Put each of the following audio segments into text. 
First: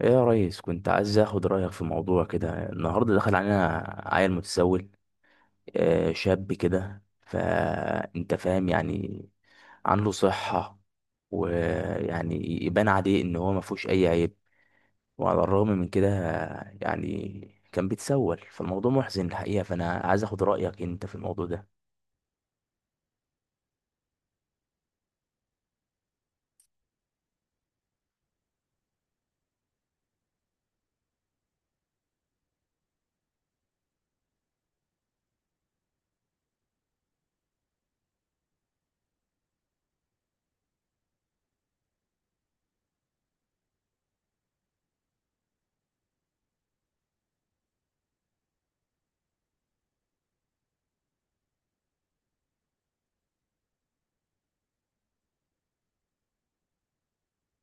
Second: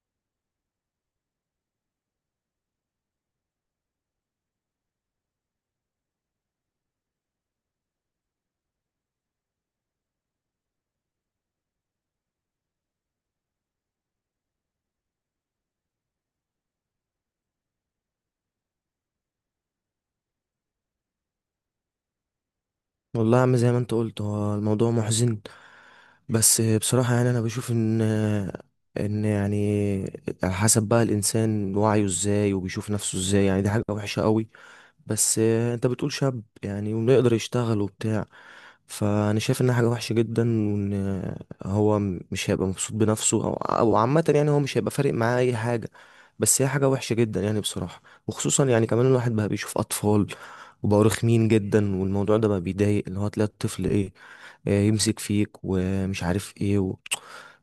ايه يا ريس، كنت عايز اخد رايك في موضوع كده. النهارده دخل علينا عيل متسول، شاب كده، فانت فاهم. يعني عنده صحه، ويعني يبان عليه ان هو ما فيهوش اي عيب، وعلى الرغم من كده يعني كان بيتسول. فالموضوع محزن الحقيقه، فانا عايز اخد رايك انت في الموضوع ده. والله يا عم، زي ما انت قلت هو الموضوع محزن. بس بصراحة يعني انا بشوف ان يعني على حسب بقى الانسان وعيه ازاي وبيشوف نفسه ازاي. يعني دي حاجة وحشة قوي. بس انت بتقول شاب يعني ويقدر يشتغل وبتاع، فانا شايف انها حاجه وحشه جدا، وان هو مش هيبقى مبسوط بنفسه، او عامه يعني هو مش هيبقى فارق معاه اي حاجه. بس هي حاجه وحشه جدا يعني بصراحه. وخصوصا يعني كمان الواحد بقى بيشوف اطفال وبقوا رخمين جدا، والموضوع ده بقى بيضايق، اللي هو تلاقي الطفل ايه، يمسك فيك ومش عارف ايه.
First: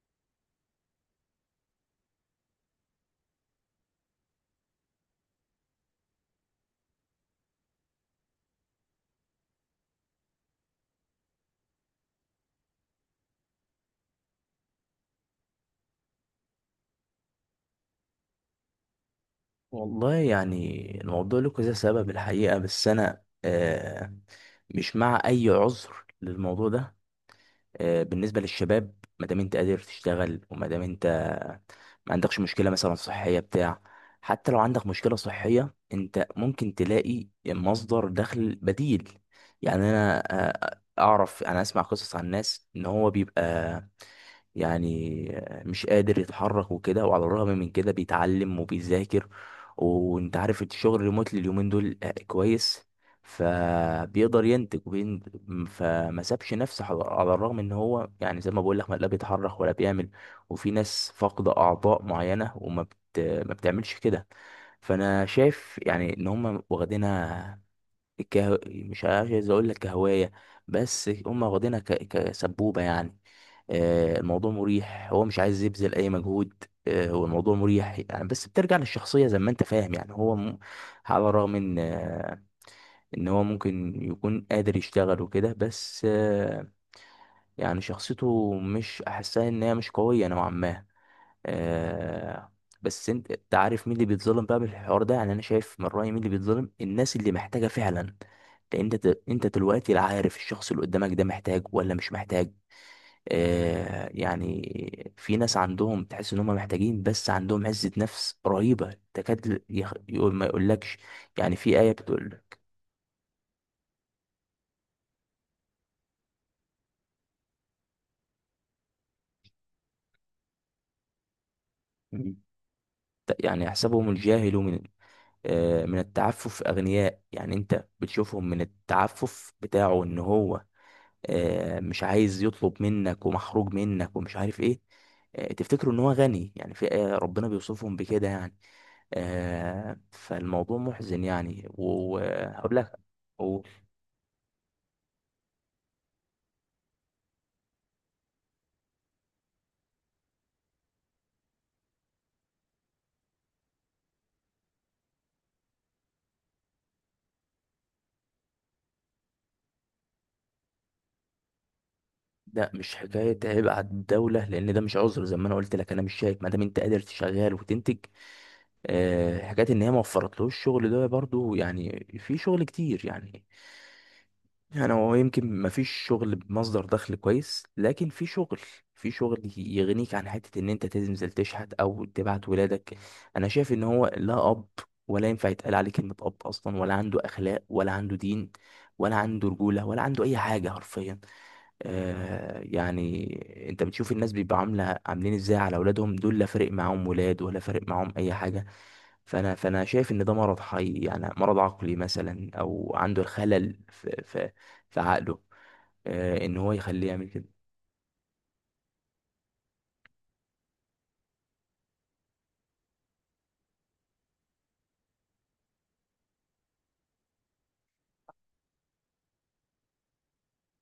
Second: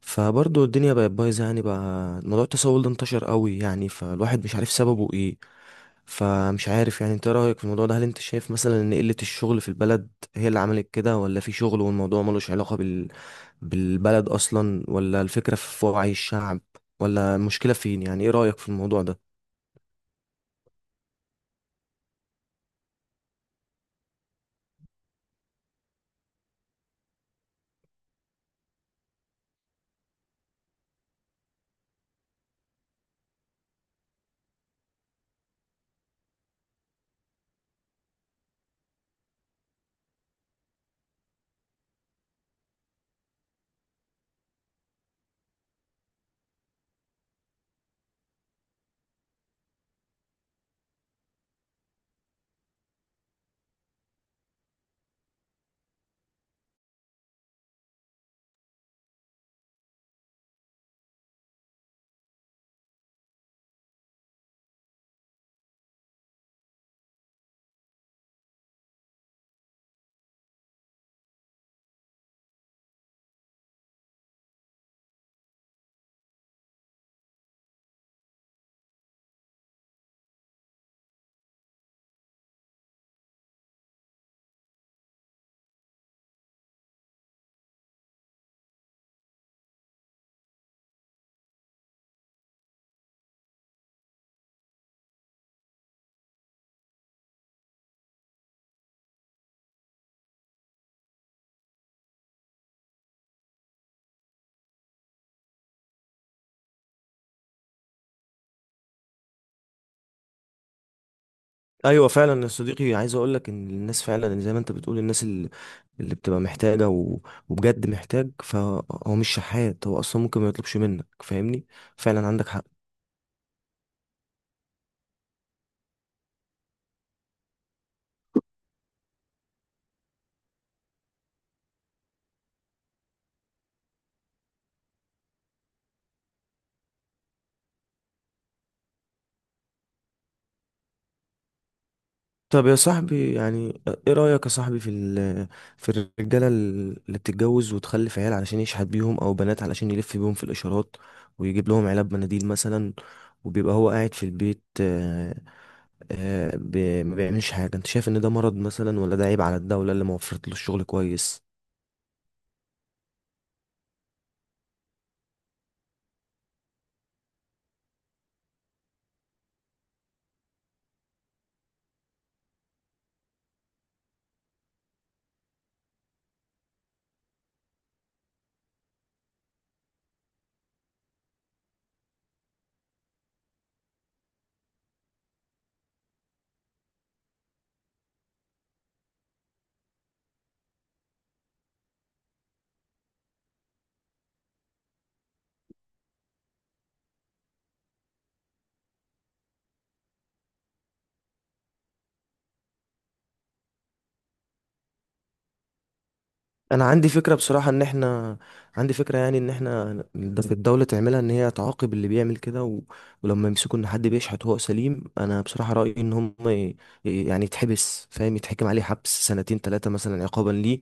فبرضه الدنيا بقت بايظه يعني، بقى موضوع التسول ده انتشر قوي يعني، فالواحد مش عارف سببه ايه. فمش عارف يعني انت إيه رأيك في الموضوع ده؟ هل انت شايف مثلا ان قلة الشغل في البلد هي اللي عملت كده، ولا في شغل والموضوع ملوش علاقة بالبلد اصلا، ولا الفكرة في وعي الشعب، ولا المشكلة فين؟ يعني ايه رأيك في الموضوع ده؟ والله يعني الموضوع له كذا سبب الحقيقه، بس انا مش مع اي عذر للموضوع ده. بالنسبة للشباب، ما دام انت قادر تشتغل وما دام انت ما عندكش مشكلة مثلا صحية بتاع. حتى لو عندك مشكلة صحية، انت ممكن تلاقي مصدر دخل بديل. يعني انا اعرف، انا اسمع قصص عن ناس ان هو بيبقى يعني مش قادر يتحرك وكده، وعلى الرغم من كده بيتعلم وبيذاكر. وانت عارف الشغل ريموتلي اليومين دول كويس، فبيقدر ينتج وبين. فما سابش نفسه، على الرغم ان هو يعني زي ما بقول لك لا بيتحرك ولا بيعمل. وفي ناس فاقدة اعضاء معينة ما بتعملش كده. فانا شايف يعني ان هم واخدينها مش عايز اقول لك كهوايه، بس هم واخدينها كسبوبه يعني. الموضوع مريح، هو مش عايز يبذل اي مجهود. هو الموضوع مريح يعني، بس بترجع للشخصيه زي ما انت فاهم. يعني على الرغم ان هو ممكن يكون قادر يشتغل وكده، بس يعني شخصيته مش احسها، ان هي مش قويه نوعا ما. آه. بس انت عارف مين اللي بيتظلم بقى بالحوار ده؟ يعني انا شايف من رأيي مين اللي بيتظلم، الناس اللي محتاجة فعلا. لان انت دلوقتي لا عارف الشخص اللي قدامك ده محتاج ولا مش محتاج. آه، يعني في ناس عندهم، تحس ان هم محتاجين، بس عندهم عزة نفس رهيبة، تكاد يقول ما يقولكش. يعني في آية ايوه بتقول. فعلا يا صديقي، عايز اقول لك ان الناس فعلا زي ما انت بتقول، الناس اللي بتبقى محتاجة وبجد محتاج، فهو مش شحات، هو اصلا ممكن ما يطلبش منك، فاهمني؟ فعلا مم. عندك حق. يعني يحسبهم الجاهل من من التعفف أغنياء. يعني أنت بتشوفهم من التعفف بتاعه، إن هو مش عايز يطلب منك، ومحروج منك ومش عارف ايه. تفتكروا ان هو غني. يعني في ربنا بيوصفهم بكده يعني. فالموضوع محزن يعني، طب يا وهقول لك صاحبي أقول. يعني ايه رأيك يا صاحبي في في الرجالة اللي بتتجوز وتخلف عيال علشان يشحت بيهم، او بنات علشان يلف بيهم في الاشارات ويجيب لهم علب مناديل مثلا، وبيبقى هو قاعد في البيت، ما بيعملش حاجة؟ انت شايف ان ده مرض مثلا، ولا ده عيب على الدولة اللي ما وفرت له الشغل كويس؟ لا، مش حكاية عيب على الدولة، لأن ده مش عذر. زي ما أنا قلت لك، أنا مش شايف ما دام أنت قادر تشغال وتنتج. حكاية إن هي ما وفرتلوش الشغل، ده برضو يعني في شغل كتير يعني. يعني هو يمكن ما فيش شغل بمصدر دخل كويس، لكن في شغل يغنيك عن حتة ان انت تنزل تشحت او تبعت ولادك. انا شايف ان هو لا اب، ولا ينفع يتقال عليه كلمة اب اصلا، ولا عنده اخلاق، ولا عنده دين، ولا عنده رجولة، ولا عنده اي حاجة حرفيا. آه يعني انت بتشوف الناس بيبقى عاملين ازاي على اولادهم دول، لا فارق معاهم ولاد ولا فارق معاهم اي حاجه. فانا شايف ان ده مرض حي، يعني مرض عقلي مثلا، او عنده الخلل في عقله، آه، ان هو انا يخليه عندي يعمل فكره كده. بصراحه ان احنا، عندي فكره يعني ان احنا ده في الدوله تعملها، ان هي تعاقب اللي بيعمل كده ولما يمسكوا ان حد بيشحت وهو سليم، انا بصراحه رايي ان هم يعني يتحبس، فاهم؟ يتحكم عليه حبس سنتين ثلاثه مثلا عقابا ليه،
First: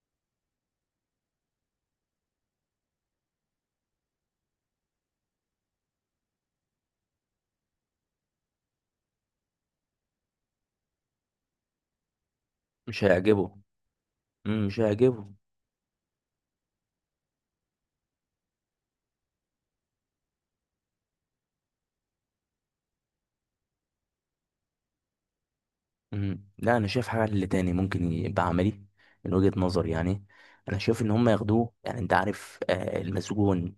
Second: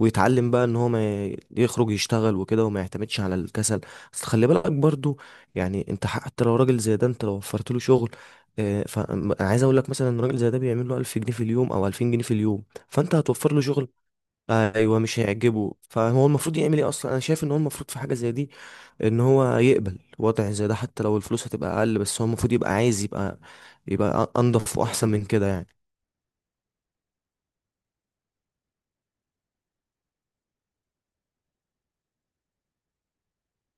ويتعلم بقى ان هو ما يخرج يشتغل وكده، وما يعتمدش على الكسل. بس خلي بالك برضو، يعني انت حتى لو راجل زي ده، انت لو وفرت له شغل، فانا عايز اقول لك مثلا ان راجل زي ده بيعمل له 1000 جنيه في اليوم او 2000 جنيه في اليوم، مش فانت هتوفر هيعجبه. له شغل؟ مم، مش ايوه مش هيعجبه. هيعجبه، فهو المفروض يعمل ايه اصلا؟ انا شايف ان هو المفروض في حاجه زي دي، ان هو يقبل وضع زي ده، حتى لو الفلوس هتبقى اقل، بس هو المفروض يبقى عايز يبقى انضف واحسن من كده يعني. مم. لا، انا شايف حاجه اللي تاني ممكن يبقى عملي من وجهه نظري يعني. انا شايف ان هم ياخدوه، يعني انت عارف آه المسجون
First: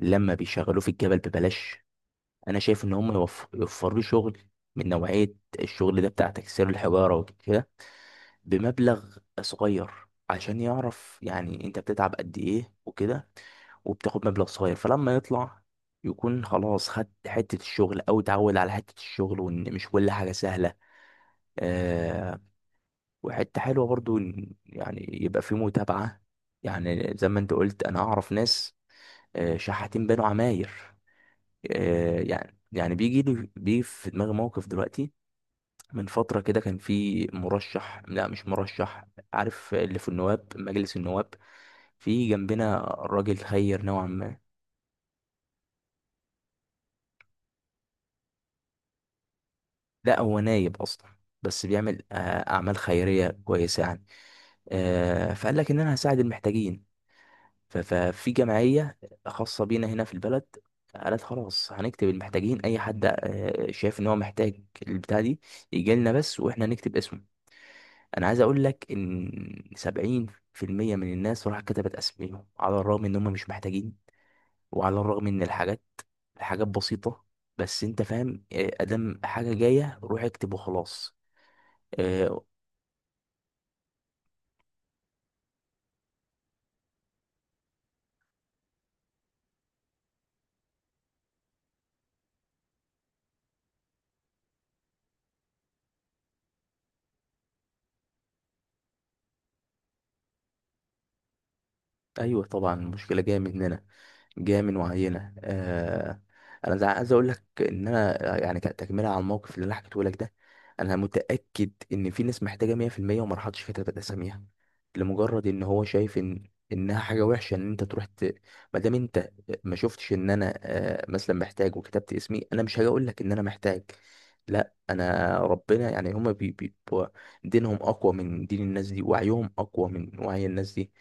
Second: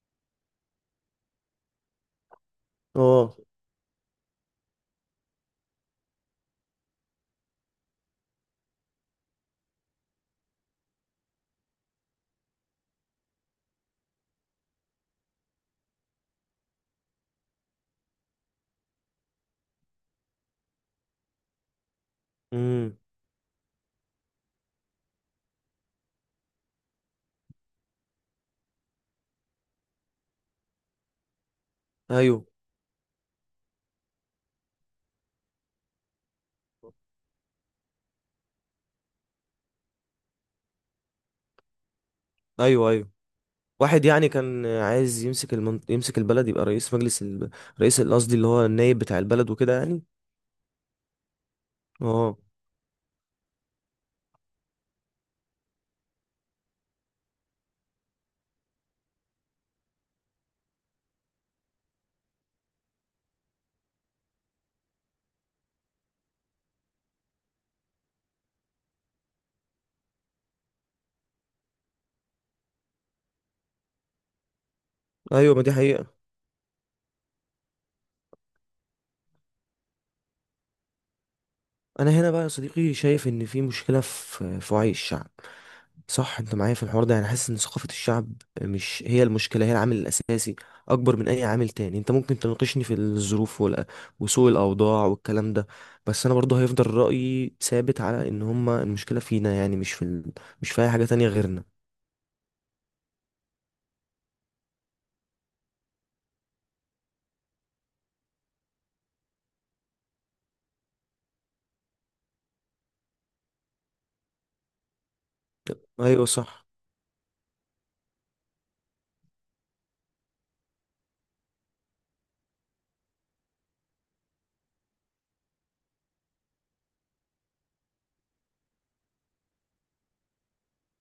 لما بيشغلوه في الجبل ببلاش. انا شايف ان هم اه. يوفروا لي شغل من نوعيه الشغل ده، بتاع تكسير الحجاره وكده، بمبلغ صغير، عشان يعرف يعني انت بتتعب قد ايه وكده، وبتاخد مبلغ صغير. فلما يطلع، يكون خلاص خد حته الشغل، او اتعود على حته الشغل، وان مش كل حاجه سهله. آه، امم. وحته حلوه برضو إن يعني يبقى في متابعه. يعني زي ما انت قلت، انا اعرف ناس شحاتين بنوا عماير. آه، ايوه، يعني يعني بيجي في دماغي موقف دلوقتي. من فترة كده كان في مرشح لا مش مرشح، عارف اللي في مجلس النواب، في جنبنا ايوه. ايوه، راجل خير واحد نوعا يعني ما. كان عايز يمسك يمسك البلد، يبقى رئيس رئيس، قصدي اللي هو النائب بتاع البلد وكده يعني. لا هو نايب أصلا، بس بيعمل اه. أعمال خيرية كويسة يعني. فقال لك إن أنا هساعد المحتاجين. ففي جمعية خاصة بينا هنا في البلد، قالت خلاص هنكتب المحتاجين. أي حد شايف إن هو محتاج البتاع دي، يجي لنا بس وإحنا هنكتب اسمه. انا عايز اقول لك ان 70% من الناس راح كتبت اسميهم، على الرغم ان هم مش محتاجين، وعلى الرغم ان ايوه، ما دي الحاجات حقيقة. الحاجات بسيطة، بس انت فاهم. ادام حاجة جاية روح اكتب وخلاص. انا هنا آه. بقى يا صديقي شايف ان في مشكلة في وعي الشعب. صح؟ انت معايا في الحوار ده يعني؟ حاسس ان ثقافة الشعب مش هي المشكلة، هي العامل الاساسي اكبر من اي عامل تاني. انت ممكن تناقشني في الظروف وسوء الاوضاع والكلام ده، بس انا برضه هيفضل رأيي ثابت على ان هما المشكلة فينا، يعني مش في اي حاجة تانية غيرنا. ايوه، طبعا المشكله جايه مننا، جايه من وعينا. آه، انا عايز اقول لك ان انا يعني تكمله على الموقف اللي انا حكيته لك ده، انا متاكد ان في ناس محتاجه 100% وما راحتش كتبت اساميها، لمجرد ان هو شايف ايوه ان صح. انها حاجه وحشه ان انت ما دام انت ما شفتش ان انا آه مثلا محتاج وكتبت اسمي، انا مش هاجي اقول لك ان انا محتاج. لا، انا ربنا يعني هما بيبقوا دينهم اقوى من دين الناس دي، وعيهم اقوى من وعي الناس دي.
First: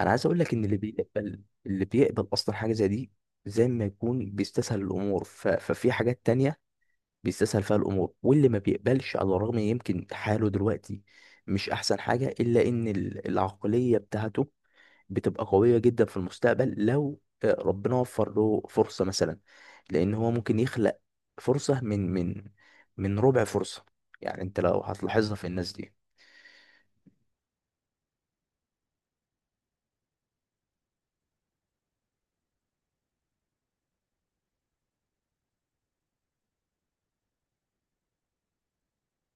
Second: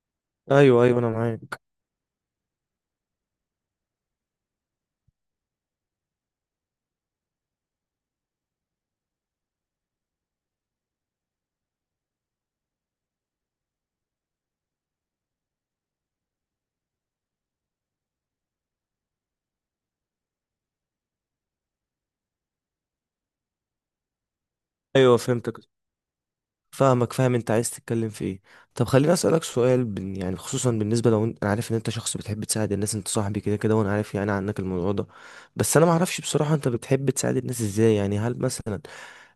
انا عايز اقول لك ان ايوه، ايوه، انا معاك. اللي بيقبل اصلا حاجه زي دي، زي ما يكون بيستسهل الامور. ففي حاجات تانية بيستسهل فيها الامور. واللي ما بيقبلش، على الرغم يمكن حاله دلوقتي مش احسن حاجه، الا ان العقليه بتاعته بتبقى قويه جدا في المستقبل، لو ربنا وفر له فرصه مثلا، لان هو ممكن يخلق فرصه من ربع فرصه. يعني انت لو ايوه هتلاحظها في فهمتك. الناس دي. فاهمك، فاهم انت عايز تتكلم في ايه. طب خليني اسالك سؤال، بن يعني، خصوصا بالنسبه، لو انت، انا عارف ان انت شخص بتحب تساعد الناس، انت صاحبي كده كده وانا عارف يعني عنك الموضوع ده، بس انا ما اعرفش بصراحه انت بتحب تساعد الناس ازاي يعني؟ هل مثلا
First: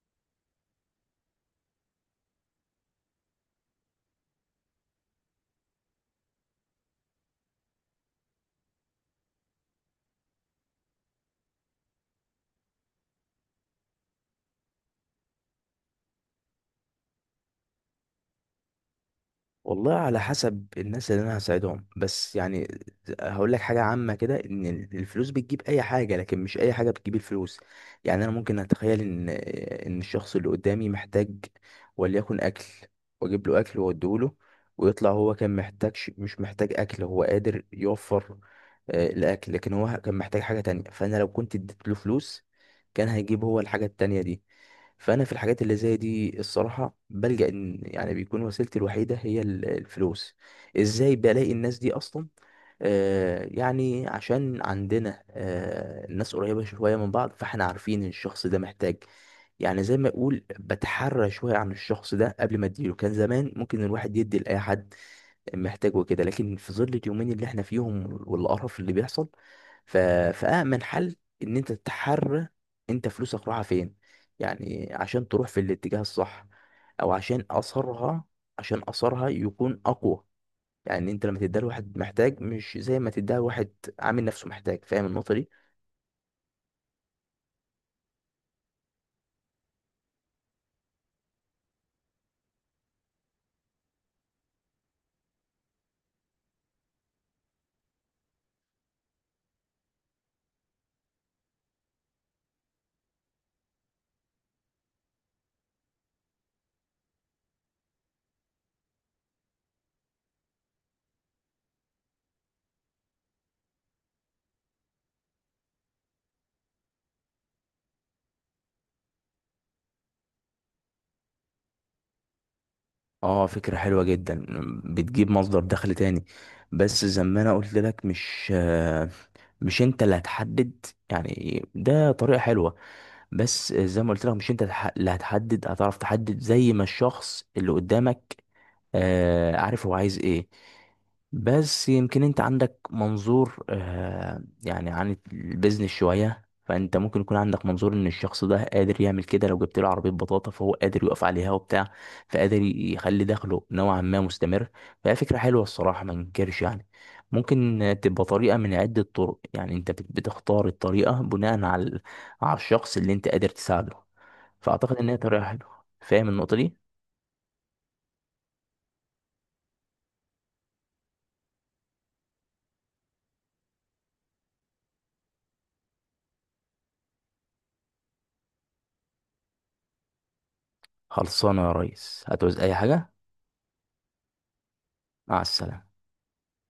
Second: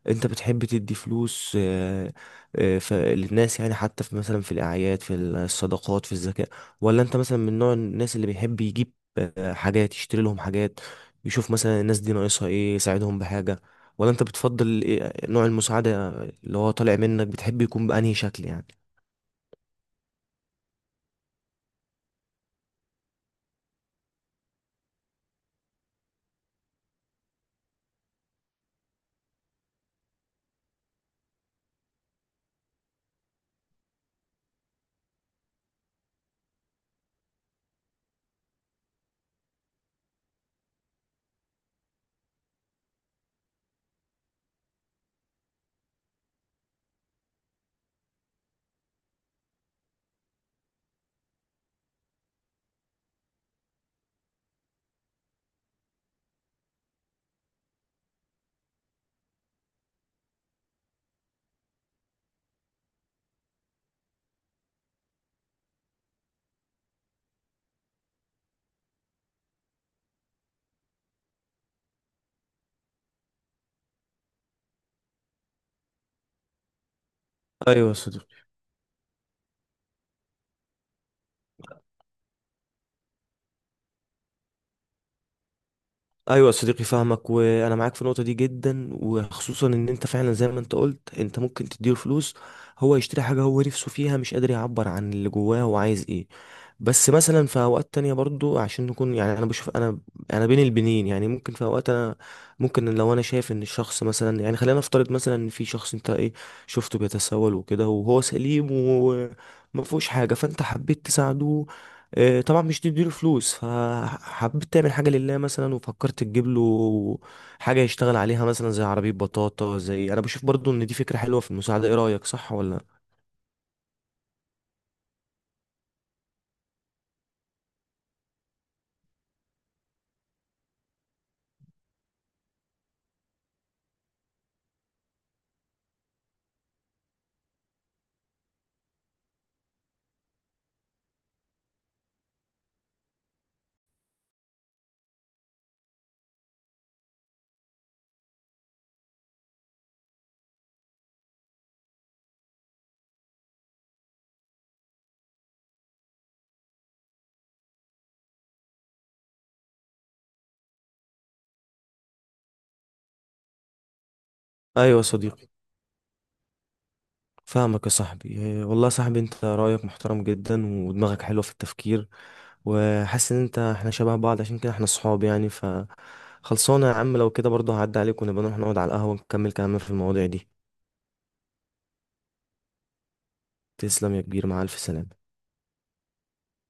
انت بتحب تدي فلوس للناس، يعني حتى في مثلا في الاعياد، في الصدقات، في الزكاة؟ ولا انت مثلا من نوع الناس اللي بيحب يجيب حاجات، يشتري لهم حاجات، يشوف مثلا الناس دي ناقصها ايه يساعدهم بحاجة؟ ولا انت بتفضل نوع المساعدة اللي هو طالع منك بتحب يكون بأنهي شكل يعني؟ والله على حسب الناس اللي انا هساعدهم، بس يعني هقول لك حاجه عامه كده، ان الفلوس بتجيب اي حاجه، لكن مش اي حاجه بتجيب الفلوس. يعني انا ممكن اتخيل ان الشخص اللي قدامي محتاج، وليكن اكل، واجيب له اكل واوديه له، ويطلع هو كان محتاجش مش محتاج اكل، هو قادر يوفر الاكل، لكن هو كان محتاج حاجه تانية. فانا لو كنت اديت له فلوس، كان هيجيب هو الحاجه التانية دي. فانا في الحاجات اللي زي دي الصراحه بلجأ ان يعني بيكون وسيلتي الوحيده هي الفلوس. ازاي بلاقي الناس دي اصلا؟ آه، يعني عشان عندنا آه الناس قريبه شويه من بعض، فاحنا عارفين إن الشخص ده محتاج. يعني زي ما اقول بتحرى شويه عن الشخص ده قبل ما اديله. كان زمان ممكن الواحد يدي لاي حد محتاجه كده، لكن في ظل اليومين اللي احنا فيهم والقرف اللي بيحصل، ف... فأأمن حل إن أنت تحرر أنت فلوسك رايحة فين، يعني عشان تروح في الاتجاه الصح، أو عشان ايوه، أثرها، يكون أقوى. يعني أنت لما تديها لواحد محتاج، مش زي ما تديها لواحد عامل نفسه محتاج. فاهم النقطة دي؟ ايوه يا صديقي، فاهمك وانا معاك في النقطه دي جدا. وخصوصا ان انت فعلا زي ما انت قلت، انت ممكن تديله فلوس هو يشتري حاجه هو نفسه فيها، مش قادر يعبر عن اللي جواه هو عايز ايه. بس مثلا في اوقات تانية برضو، عشان نكون يعني، انا بشوف انا بين البنين يعني، ممكن في اوقات انا، ممكن لو انا شايف ان الشخص مثلا، يعني خلينا نفترض مثلا ان في شخص انت ايه، شفته بيتسول وكده وهو سليم وما فيهوش حاجه، فانت حبيت تساعده، طبعا مش تديله فلوس، فحبيت تعمل حاجة لله مثلا، وفكرت تجيب له حاجة يشتغل عليها، مثلا زي عربية بطاطا. زي، أنا بشوف برضو إن دي فكرة حلوة في المساعدة. إيه رأيك، صح ولا لأ؟ اه، فكرة حلوة جدا، بتجيب مصدر دخل تاني. بس زي ما انا قلت لك، مش انت اللي هتحدد. يعني ده طريقة حلوة، بس زي ما قلت لك مش انت اللي هتحدد، هتعرف تحدد زي ما الشخص اللي قدامك عارف هو عايز ايه. بس يمكن انت عندك منظور يعني عن البيزنس شوية، فانت ممكن يكون عندك منظور ان الشخص ده قادر يعمل كده. لو جبت له عربية بطاطا، فهو قادر يقف عليها وبتاع، فقادر يخلي دخله نوعا ما مستمر. فهي فكرة حلوة الصراحة، ما ننكرش يعني. ممكن تبقى طريقة من عدة طرق. يعني انت بتختار الطريقة بناء على على الشخص اللي انت قادر تساعده. فاعتقد أيوة يا ان هي طريقة صديقي، حلوة. فاهم النقطة دي؟ فاهمك يا صاحبي. والله يا صاحبي أنت رأيك محترم جدا، ودماغك حلوة في التفكير. وحاسس إن إحنا شبه بعض، عشان كده إحنا صحاب يعني. خلصانة يا عم، لو كده برضو هعدي عليك، ونبقى نروح نقعد على القهوة ونكمل كلامنا في المواضيع دي. خلصانه يا ريس، هتعوز اي حاجه. تسلم يا كبير، مع ألف سلامة. مع السلامه.